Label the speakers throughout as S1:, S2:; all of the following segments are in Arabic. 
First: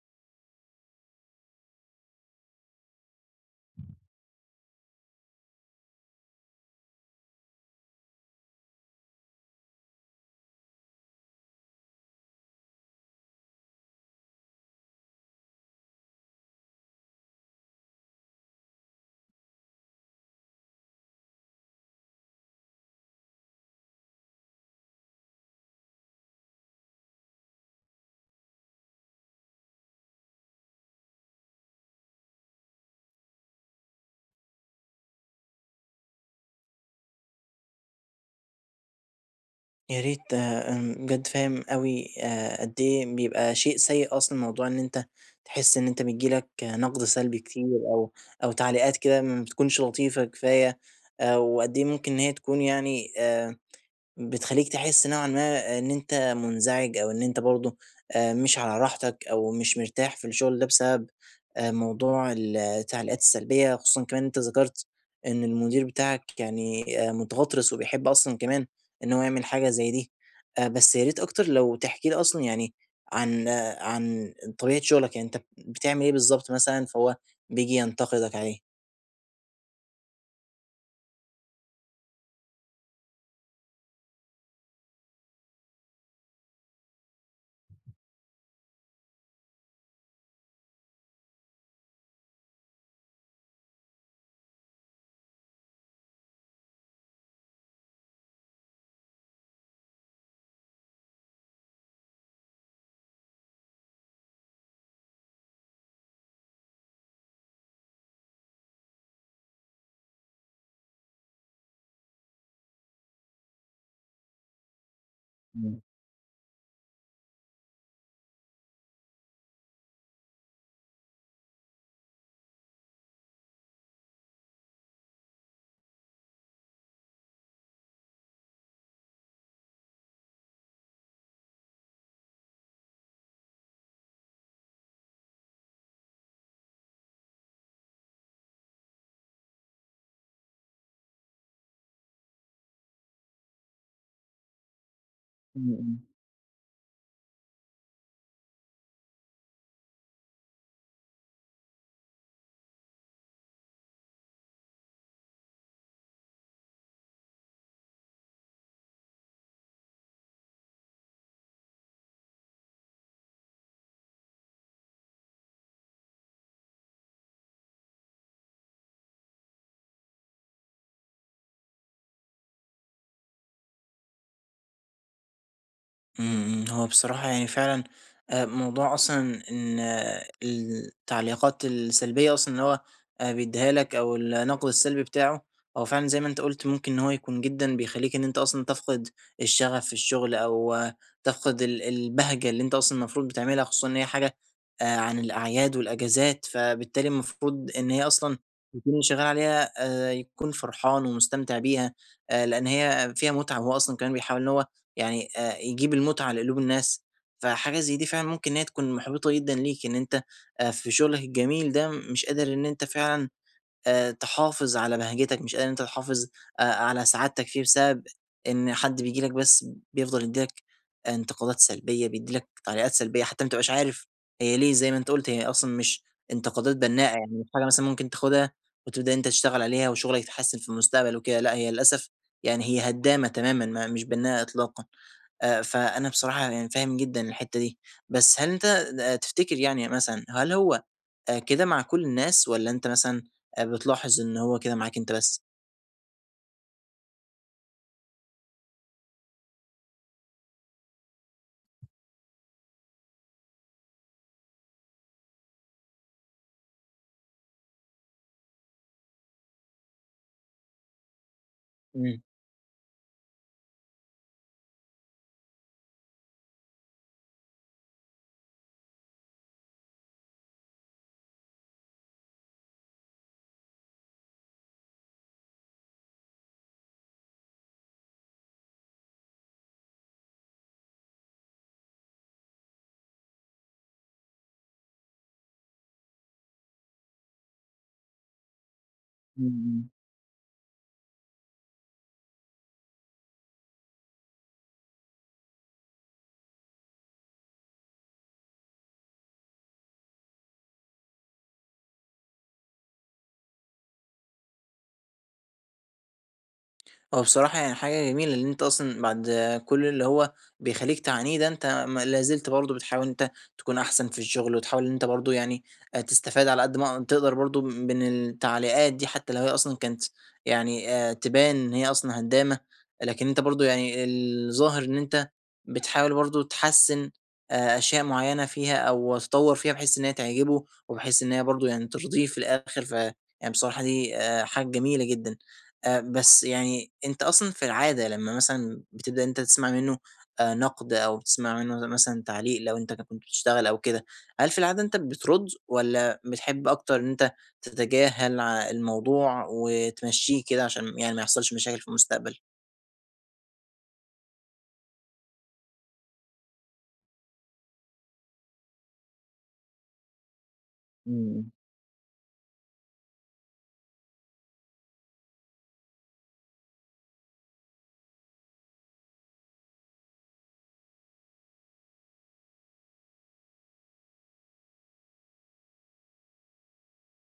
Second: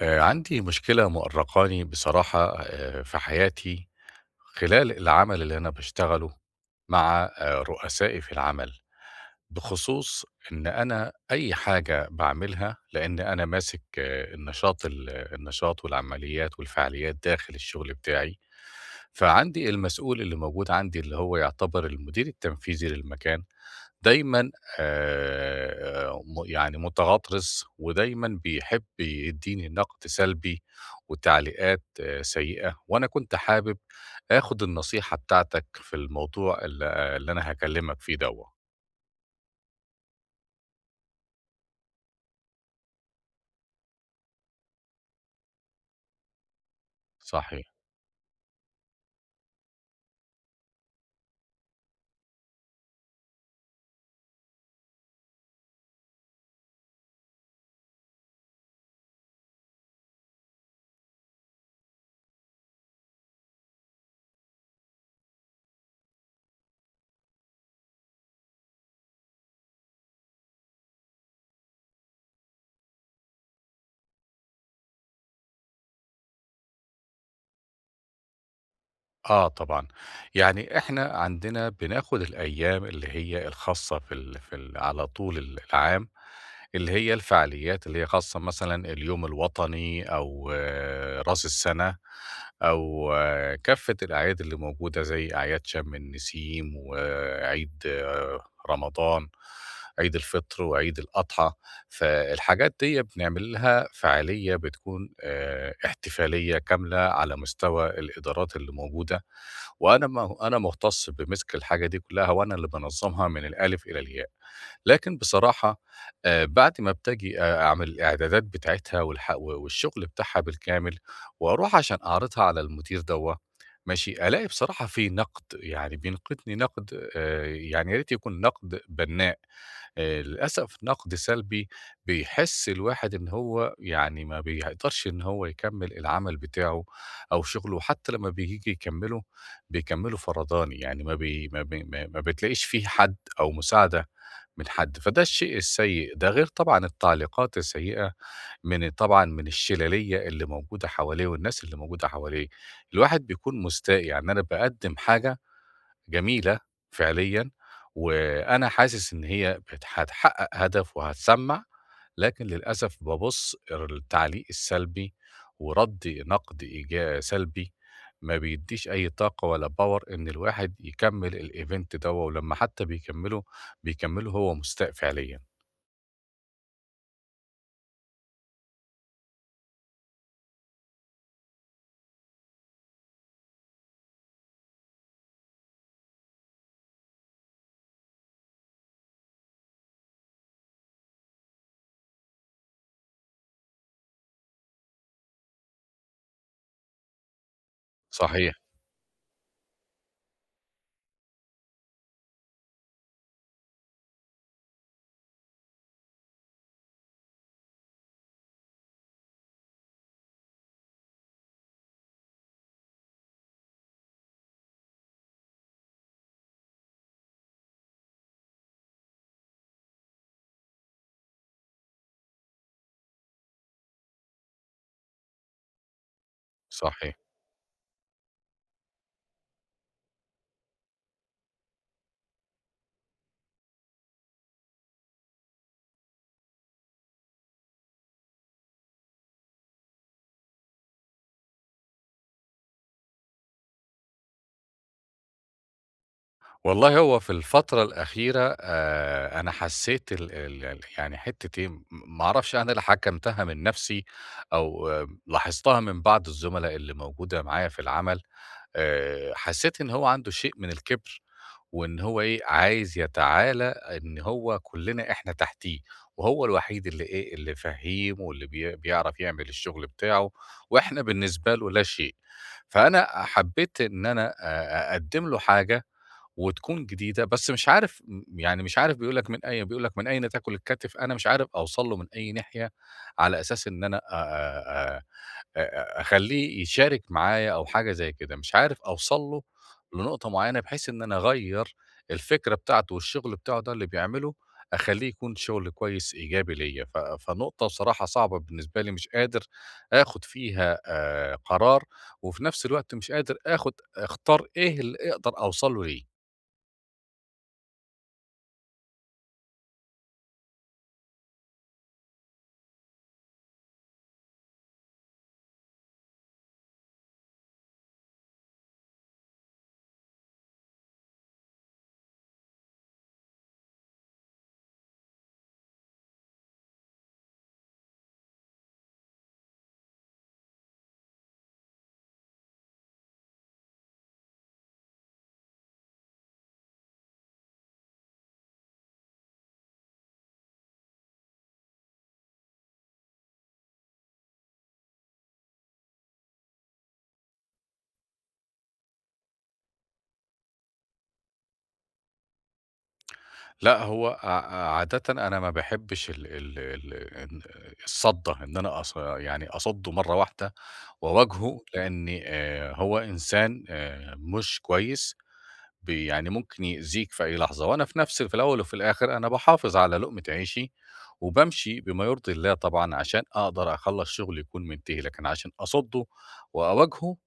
S1: عندي مشكلة مؤرقاني بصراحة في حياتي خلال العمل اللي أنا باشتغله مع رؤسائي في العمل، بخصوص إن أنا أي حاجة باعملها لإن أنا ماسك النشاط النشاط والعمليات والفعاليات داخل الشغل بتاعي. فعندي المسؤول اللي موجود عندي اللي هو يعتبر المدير التنفيذي للمكان. دايمًا م يعني متغطرس ودايمًا بيحب يدّيني نقد سلبي وتعليقات سيئة، وأنا كنت حابب آخُد النصيحة بتاعتك في الموضوع اللي أنا هاكلّمك فيه دوّة.
S2: يا ريت أنا بجد فاهم أوي، قد إيه بيبقى شيء سيء أصلًا موضوع إن أنت تحس إن أنت بييجي لك نقد سلبي كتير
S1: صحيح.
S2: أو تعليقات كده ما بتكونش لطيفة كفاية. وقد إيه ممكن إن هي تكون يعني بتخلّيك تحس نوعًا ما إن أنت مُنزعج أو إن أنت برضه مش على راحتك أو مش مرتاح في الشغل ده بسبب موضوع التعليقات السلبية، خصوصًا كمان أنت ذكرت إن المدير بتاعك يعني متغطرس وبيحب أصلًا كمان إن هو يعمل حاجة زي دي. بس يا ريت أكتر لو تحكي لي أصلًا يعني عن عن طبيعة شغلك، يعني أنت بتعمل إيه بالضبط مثلًا فهو بييجي ينتقدك عليه؟
S1: آه طبعًا، يعني إحنا عندنا بناخد الأيام اللي هي الخاصة في ال في ال على طول العام، اللي هي الفعاليات اللي هي خاصة مثلًا اليوم الوطني أو رأس السنة أو كافة الأعياد اللي موجودة زي أعياد شم النسيم وعيد رمضان، عيد الفطر وعيد الأضحى. فالحاجات دي بنعمل لها فعالية بتكون احتفالية كاملة على مستوى الإدارات اللي موجودة، وأنا م أنا مختص بمِسك الحاجة دي كلّها وأنا اللي بانظّمها من الألِف إلى الياء. لكن
S2: إمم،
S1: بصراحة بعد ما باجي أعمل الإعدادات بتاعتها والشغل بتاعها بالكامل وأروح عشان أعرضها على المدير دوّة، ماشي، ألاقي بصراحة في نقد، يعني بينقدني نقد يعني يا ريت يكون نقد بنّاء. للأسف نقد سلبي بيحس الواحد إن هو يعني ما بيقدرش إن هو يكمّل العمل بتاعه أو شغله، حتى لمّا بييجي يكمّله بيكمّله فرداني، يعني ما بي ما بي ما ما بتلاقيش فيه حد أو مساعدة من حد، فده الشيء
S2: إمم، إمم.
S1: السيء ده، غير طبعًا التعليقات السيئة من الشلالية اللي موجودة حواليه والناس اللي موجودة حواليه. الواحد بيكون مستاء، يعني أنا باقدّم حاجة جميلة فعليًا، وأنا حاسس إن هي هتحقق هدف وهتسمّع، لكن للأسف بابُص التعليق السلبي ورَد نقد سلبي ما بيدّيش أي طاقة ولا power إن الواحد يكمّل الevent دوّة، ولمّا حتى بيكمّله، بيكمّله هو مستاء فعليًا.
S2: هو بصراحة يعني فعلًا موضوع أصلًا إن التعليقات السلبية أصلًا إن هو بيدّيها لك أو النقد السلبي بتاعه، هو فعلًا زي ما أنت قُلت ممكن إن هو يكون جدًا بيخلّيك إن أنت أصلًا تفقد الشغف في الشغل أو تفقد البهجة اللي أنت أصلًا المفروض بتعملها، خصوصًا إن هي حاجة عن الأعياد والأجازات، فبالتالي المفروض إن هي أصلًا
S1: صحيح،
S2: يكون اللي شغّال عليها يكون فرحان ومستمتع بيها، لإن هي فيها متعة، وهو أصلًا كمان بيحاول إن هو يعني يجيب المتعة لقلوب الناس، فحاجة زي دي فعلًا ممكن إن هي تكون محبطة جدًا ليك، إن أنت في شغلك الجميل ده مش قادر إن أنت فعلًا تحافظ على بهجتك، مش قادر إن أنت تحافظ على سعادتك فيه بسبب إن حد بييجي لك بس بيفضل يدّي لك انتقادات سلبية، بيدّي لك تعليقات سلبية، حتى ما تبقاش عارف هي ليه، زي ما أنت قُلت هي أصلًا مش انتقادات بناءة،
S1: صحيح.
S2: يعني مش حاجة مثلًا ممكن تاخدها وتبدأ إن أنت تشتغل عليها وشغلك يتحسن في المستقبل وكده. لأ، هي للأسف يعني هي هدّامة تمامًا ما مش بناءة إطلاقًا. فأنا بصراحة يعني فاهم جدًا الحتّة دي، بس هل أنت تفتكر يعني مثلًا هل هو كده مع كل الناس والّا أنت مثلًا بتلاحظ إن هو كده معاك أنت بس؟
S1: والله هو في الفترة الأخيرة أنا حسيت ال ال ال يعني حتّة إيه، ما أعرفش أنا اللي حكّمتها من نفسي أو لاحظتها من بعض الزملاء اللي موجودة معايا في العمل. حسيت إن هو عنده شيء من الكِبْر، وإن
S2: إمم.
S1: هو عايز يتعالى إن هو كُلّنا إحنا تحتيه، وهو الوحيد اللي فهّيم واللي بيعرف يعمل الشغل بتاعه، وإحنا بالنسبة له لا شيء. فأنا حبّيت إن أنا أقدّم له حاجة وتكون جديدة، بس مش عارف بيقول لك "من أين تأكل الكتف؟" أنا مش عارف أوصل له من أي ناحية، على أساس إن أنا أخلّيه يشارك معايا أو حاجة زي كده، مش عارف أوصل له
S2: إمم، إمم.
S1: لنقطة معيّنة بحيث إن أنا أغيّر الفكرة بتاعته والشغل بتاعه ده اللي بيعمله، أخلّيه يكون شغل كويس إيجابي ليّا. فنقطة بصراحة صعبة بالنسبة لي، مش قادر آخُد فيها قرار، وفي نفس الوقت مش قادر أختار إيه اللي أقدر أوصل له ليه.
S2: هو بصراحة يعني حاجة جميلة، لإن أنت أصلًا بعد كل اللي هو بيخلّيك تعانيه ده، أنت ما لا زلت برضه بتحاول إن أنت تكون أحسن في الشغل، وتحاول إن أنت برضه يعني تستفاد على قد ما تقدر برضه من التعليقات دي، حتى لو هي أصلًا كانت يعني تبان إن هي أصلًا هدامة، لكن أنت برضه يعني الظاهر إن أنت بتحاول برضه تحسّن أشياء معيّنة فيها أو تطوّر فيها بحيث إن هي تعجبه، وبحيث إن هي برضه يعني ترضيه في الآخر. يعني بصراحة دي حاجة جميلة جدًا. بس يعني أنت أصلًا في العادة لمّا مثلًا بتبدأ إن أنت تسمع منّه نقد أو بتسمع منّه مثلًا تعليق لو أنت كنت بتشتغل أو كده، هل في العادة أنت بترُد والّا بتحب أكتر إن أنت تتجاهل ع الموضوع وتمشّيه كده عشان يعني ما يحصلش مشاكل في المستقبل؟
S1: لأ، هو عادةً أنا ما باحبش ال ال ال إن الصَّدّة، إن أنا أص يعني أصُدّه مرّة واحدة
S2: إمم،
S1: وأواجهه، لإني هو إنسان مش كويس، يعني ممكن يأذيك في أي لحظة، وأنا في الأول وفي الآخر أنا باحافظ على لقمة عيشي، وبامشي بما يرضي الله طبعًا عشان أقدر أخلّص شغلي يكون منتهي، لكن عشان أصُدّه وأواجهه،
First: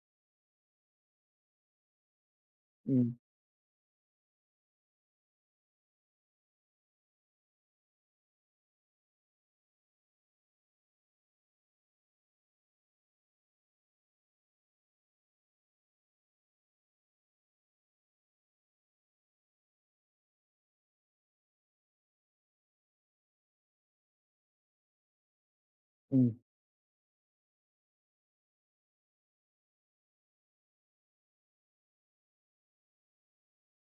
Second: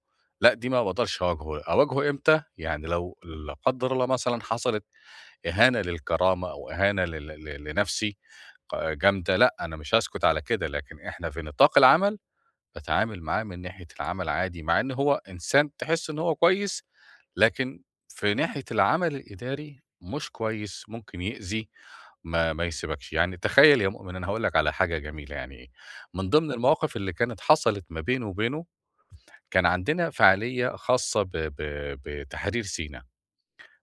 S1: لأ دي ما باقدرش أواجهه. أواجهه إمتى؟ يعني
S2: إمم،
S1: لو لا قدّر الله مثلًا حصلت إهانة للكرامة أو إهانة لل ل لنفسي جامدة، لأ أنا مش هاسكت على كده، لكن إحنا في نطاق العمل باتعامل معاه من ناحية العمل عادي، مع إن هو إنسان تحس إن هو كويس، لكن في ناحية العمل الإداري مش كويس، ممكن يأذي، ما يسيبكش، يعني تخيّل يا مؤمن أنا هاقول لك على حاجة جميلة يعني، من
S2: إمم،
S1: ضمن المواقف اللي كانت حصلت ما بينه وبينه، كان عندنا فعالية خاصة ب ب بتحرير سينا،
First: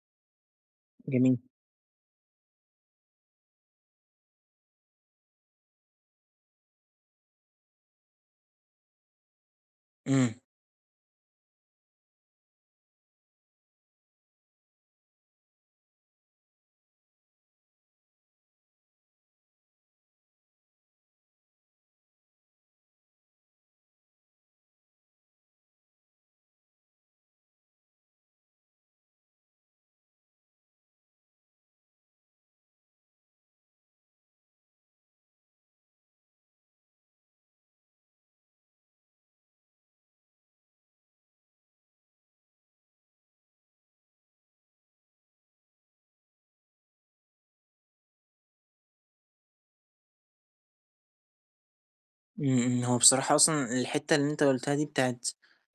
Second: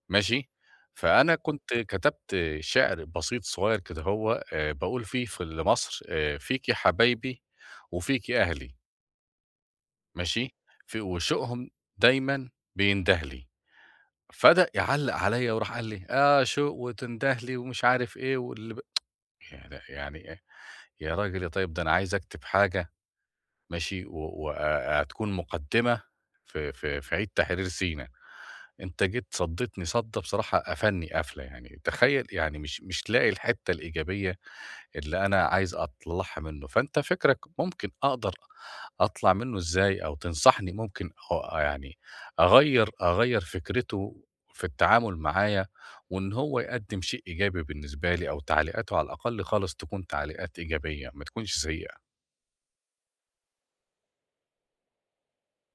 S1: ماشي، فأنا
S2: جميل.
S1: كنت كتبت شعر بسيط صغير كده هو باقول فيه لمصر فيكِ حبايبي وفيكِ أهلي.
S2: إمم.
S1: ماشي، وشوقهم دايمًا بينده لي، فبدأ يعلّق عليّا وراح قال لي: "آه شوق وتنده لي ومش عارف إيه واللي ب" يا ده يعني إيه، يا راجل يا طيب ده أنا عايز أكتب حاجة ماشي، و وآآ هتكون مقدمة في عيد تحرير سينا، أنت جيت صدّيتني صَدّة بصراحة قفلني قفلة يعني، تخيّل يعني مش لاقي الحتّة الإيجابية اللي أنا عايز أطلعها منه، فأنت فكرك ممكن أقدر أطلع منه إزاي أو تنصحني ممكن يعني أغيّر فكرته في التعامل معايا، وإن هو يقدّم شيء إيجابي بالنسبة لي أو تعليقاته على الأقل خالص تكون تعليقات إيجابية ما تكونش سيئة.
S2: هو بصراحة أصلًا الحتّة اللي أنت قُلتها دي بتاعة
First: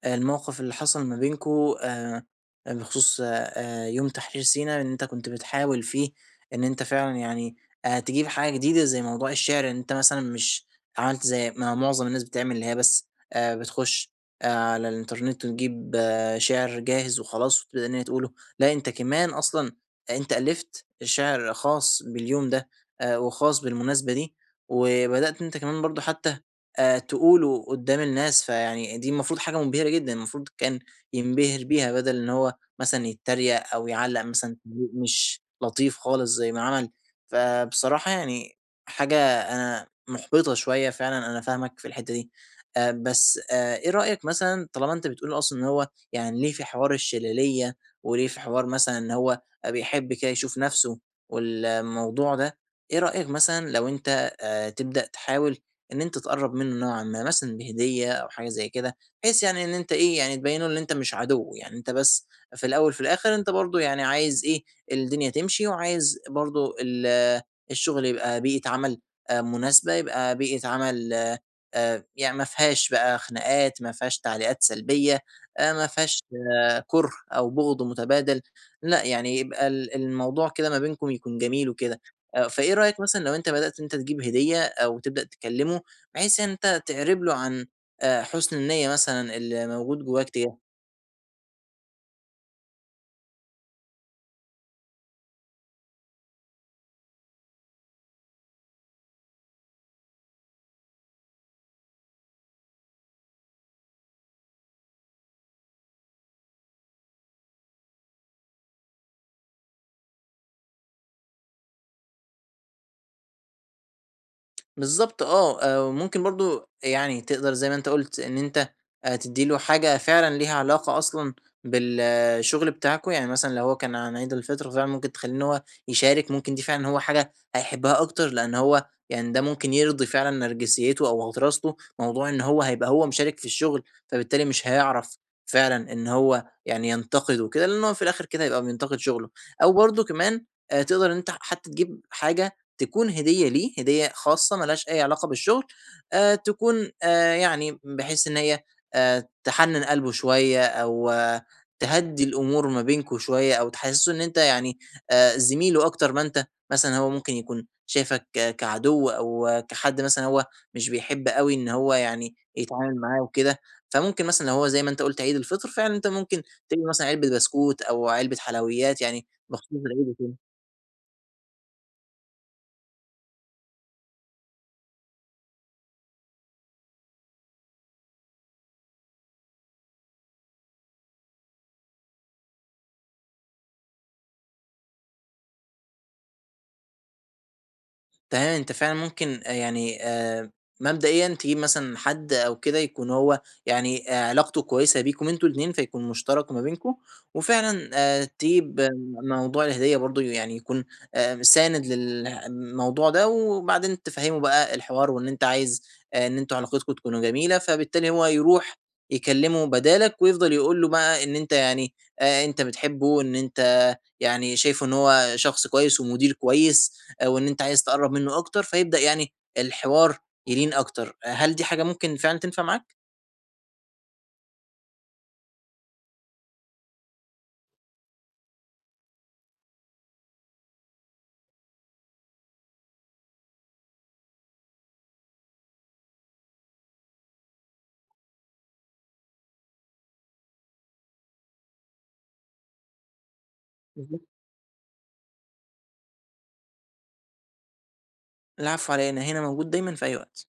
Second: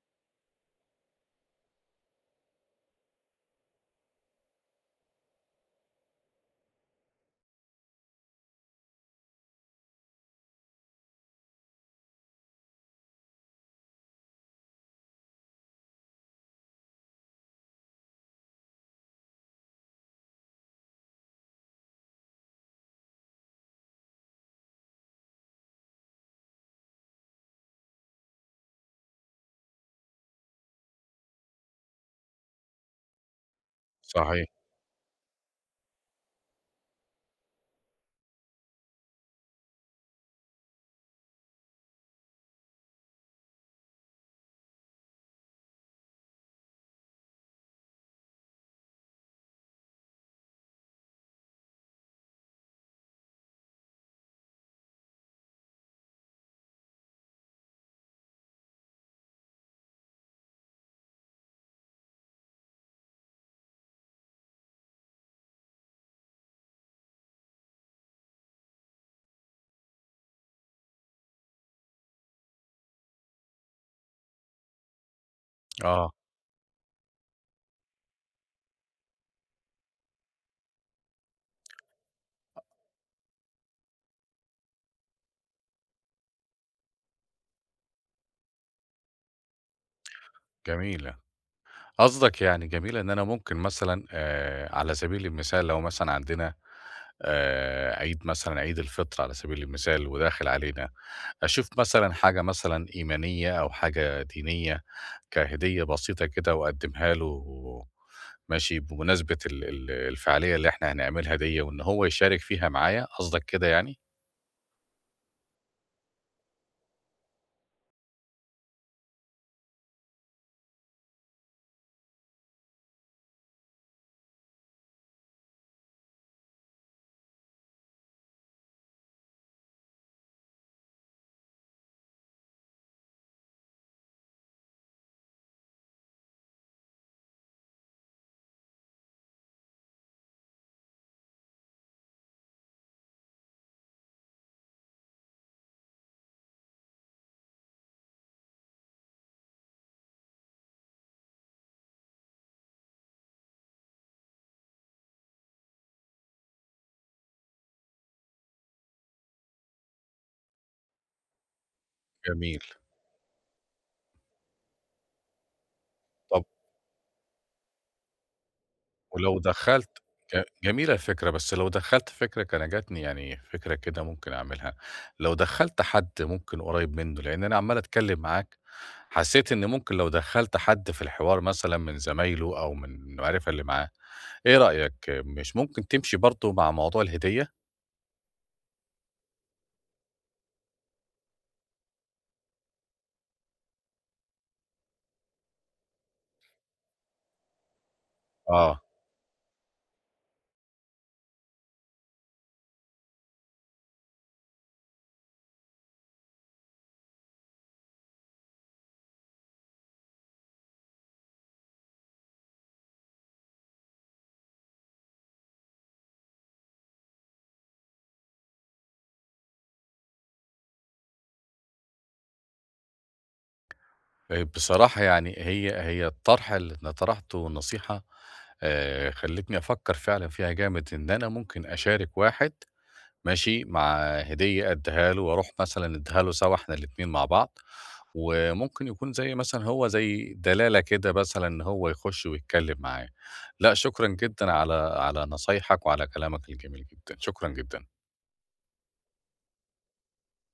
S2: الموقف اللي حصل ما بينكم آآ، بخصوص، يوم تحرير سينا إن أنت كنت بتحاول فيه إن أنت فعلًا يعني تجيب حاجة جديدة زي موضوع الشعر، إن أنت مثلًا مش عملت زي ما معظم الناس بتعمل اللي هي بس بتخش آه، على الإنترنت وتجيب شعر جاهز وخلاص وتبدأ إن هي تقوله. لأ، أنت كمان أصلًا أنت ألّفت شعر خاص باليوم ده، وخاص بالمناسبة دي، وبدأت أنت كمان برضه حتّى تقوله قدّام الناس، فيعني دي المفروض حاجة مُبهرة جدًا، المفروض كان ينبهر بيها بدل إن هو مثلًا يتريق أو يعلّق
S1: صحيح،
S2: مثلًا تعليق مش لطيف خالص زي ما عمل، فبصراحة يعني حاجة أنا مُحبطة شوية فعلًا، أنا فاهمك في الحتّة دي. بس إيه رأيك مثلًا طالما أنت بتقول أصلًا إن هو يعني ليه في حوار الشلالية، وليه في حوار مثلًا إن هو بيحب كده يشوف نَفْسه والموضوع ده، إيه رأيك مثلًا لو أنت تبدأ تحاول إن أنت تقرّب منّه نوعًا ما، مثلًا بهدية أو حاجة زي كده، بحيث يعني إن أنت إيه، يعني تبيّن له إن أنت مش عدو، يعني أنت بس في الأول في الآخر أنت برضه يعني عايز إيه، الدنيا تمشي وعايز برضه الشغل يبقى بيئة عمل مناسبة، يبقى بيئة عمل يعني ما فيهاش بقى خناقات، ما فيهاش تعليقات سلبية، ما
S1: آه،
S2: فيهاش كُره أو بُغض متبادل. لأ، يعني يبقى الموضوع كده ما بينكم يكون جميل وكده. فإيه رأيك مثلًا لو أنت بدأت إن أنت تجيب هدية أو تبدأ تكلّمه بحيث أنت تعرب له عن حُسن النيّة مثلًا اللي موجود جواك تجاه
S1: جميلة. قصدك يعني جميلة إن أنا ممكن مثلًا على سبيل المثال لو مثلًا عندنا عيد مثلًا عيد الفطر على سبيل المثال وداخل علينا أشوف مثلًا حاجة مثلًا إيمانية أو حاجة دينية كهدية بسيطة كده وأقدّمها له ماشي، بمناسبة ال ال الفعالية اللي إحنا هنعملها ديّة وإن هو يشارك فيها معايا، قصدك كده يعني؟
S2: بالضبط. آه، وممكن برضه يعني تقدر زي ما أنت قُلت إن أنت تدّي له حاجة فعلًا ليها علاقة أصلًا بالشغل بتاعكم، يعني مثلًا لو هو كان عن عيد الفطر فعلًا ممكن تخلّيه إن هو يشارك، ممكن دي فعلًا هو حاجة هيحبها أكتر، لإن هو يعني ده ممكن يرضي فعلًا نرجسيته أو غطرسته، موضوع إن هو هيبقى هو مشارك في الشغل، فبالتالي مش هيعرف فعلًا إن هو يعني ينتقد وكده، لإن هو في الآخر كده هيبقى بينتقد شغله، أو برضه كمان تقدر إن أنت حتى تجيب حاجة تكون هدية ليه، هدية خاصة ما لهاش أي علاقة بالشغل، تكون يعني بحيث إن هي تحنِّن قلبه شوية أو تهدّي الأمور ما بينكم شوية أو تحسّسه إن أنت يعني زميله أكتر ما أنت مثلًا هو ممكن يكون شايفك كعدو أو كحد مثلًا هو مش بيحب أوي إن هو يعني
S1: جميل.
S2: يتعامل معاه وكده، فممكن مثلًا لو هو زي ما أنت قُلت عيد الفطر، فعلًا أنت ممكن
S1: طب
S2: تجيب مثلًا علبة بسكوت أو علبة حلويات يعني
S1: ولو
S2: مخصوص
S1: دخّلت
S2: للعيد وكده.
S1: جميلة الفكرة، بس لو دخّلت فكرة كان جاتني يعني فكرة كده ممكن أعملها، لو دخّلت حد ممكن قريب منه، لإن أنا عمّال أتكلّم معاك حسّيت إن ممكن لو دخّلت حد في الحوار مثلًا من زمايله أو من المعرفة اللي معاه، إيه رأيك مش ممكن تمشي برضه مع موضوع الهدية؟
S2: تمام، أنت فعلًا ممكن يعني مبدئيًا تجيب مثلًا حد أو كده يكون هو يعني علاقته كويسة بيكم أنتم الاتنين، فيكون مشترك ما بينكم، وفعلًا تجيب
S1: آه،
S2: آه، موضوع الهدية برضه يعني يكون ساند للموضوع ده، وبعدين تفهّمه بقى الحوار وإن أنت عايز إن أنتم علاقتكم تكونوا جميلة، فبالتالي هو يروح يكلمه بدالك، ويفضل يقول له بقى إن أنت يعني أنت بتحبه، إن أنت يعني شايفه إن هو شخص كويس ومدير كويس. آه، وإن أنت عايز تقرّب منّه أكتر، فيبدأ يعني الحوار يلين أكتر. آه، هل دي حاجة ممكن فعلًا تنفع معاك؟
S1: بصراحة يعني هي الطرح اللي أنا طرحته والنصيحة خلّتني أفكّر فعلًا فيها جامد، إن أنا ممكن أشارك واحد ماشي، مع هدية أدّيها له وأروح مثلًا ندّيها له سوا إحنا الاتنين مع بعض، وممكن يكون زي مثلًا هو زي دلالة كده مثلًا إن هو يخُش ويتكلّم معاه. لأ شكرًا
S2: بالضبط.
S1: جدًا على نصايحك وعلى كلامك الجميل جدًا، شكرًا جدًا.
S2: العفو على إيه، أنا هنا موجود دايمًا في أي وقت.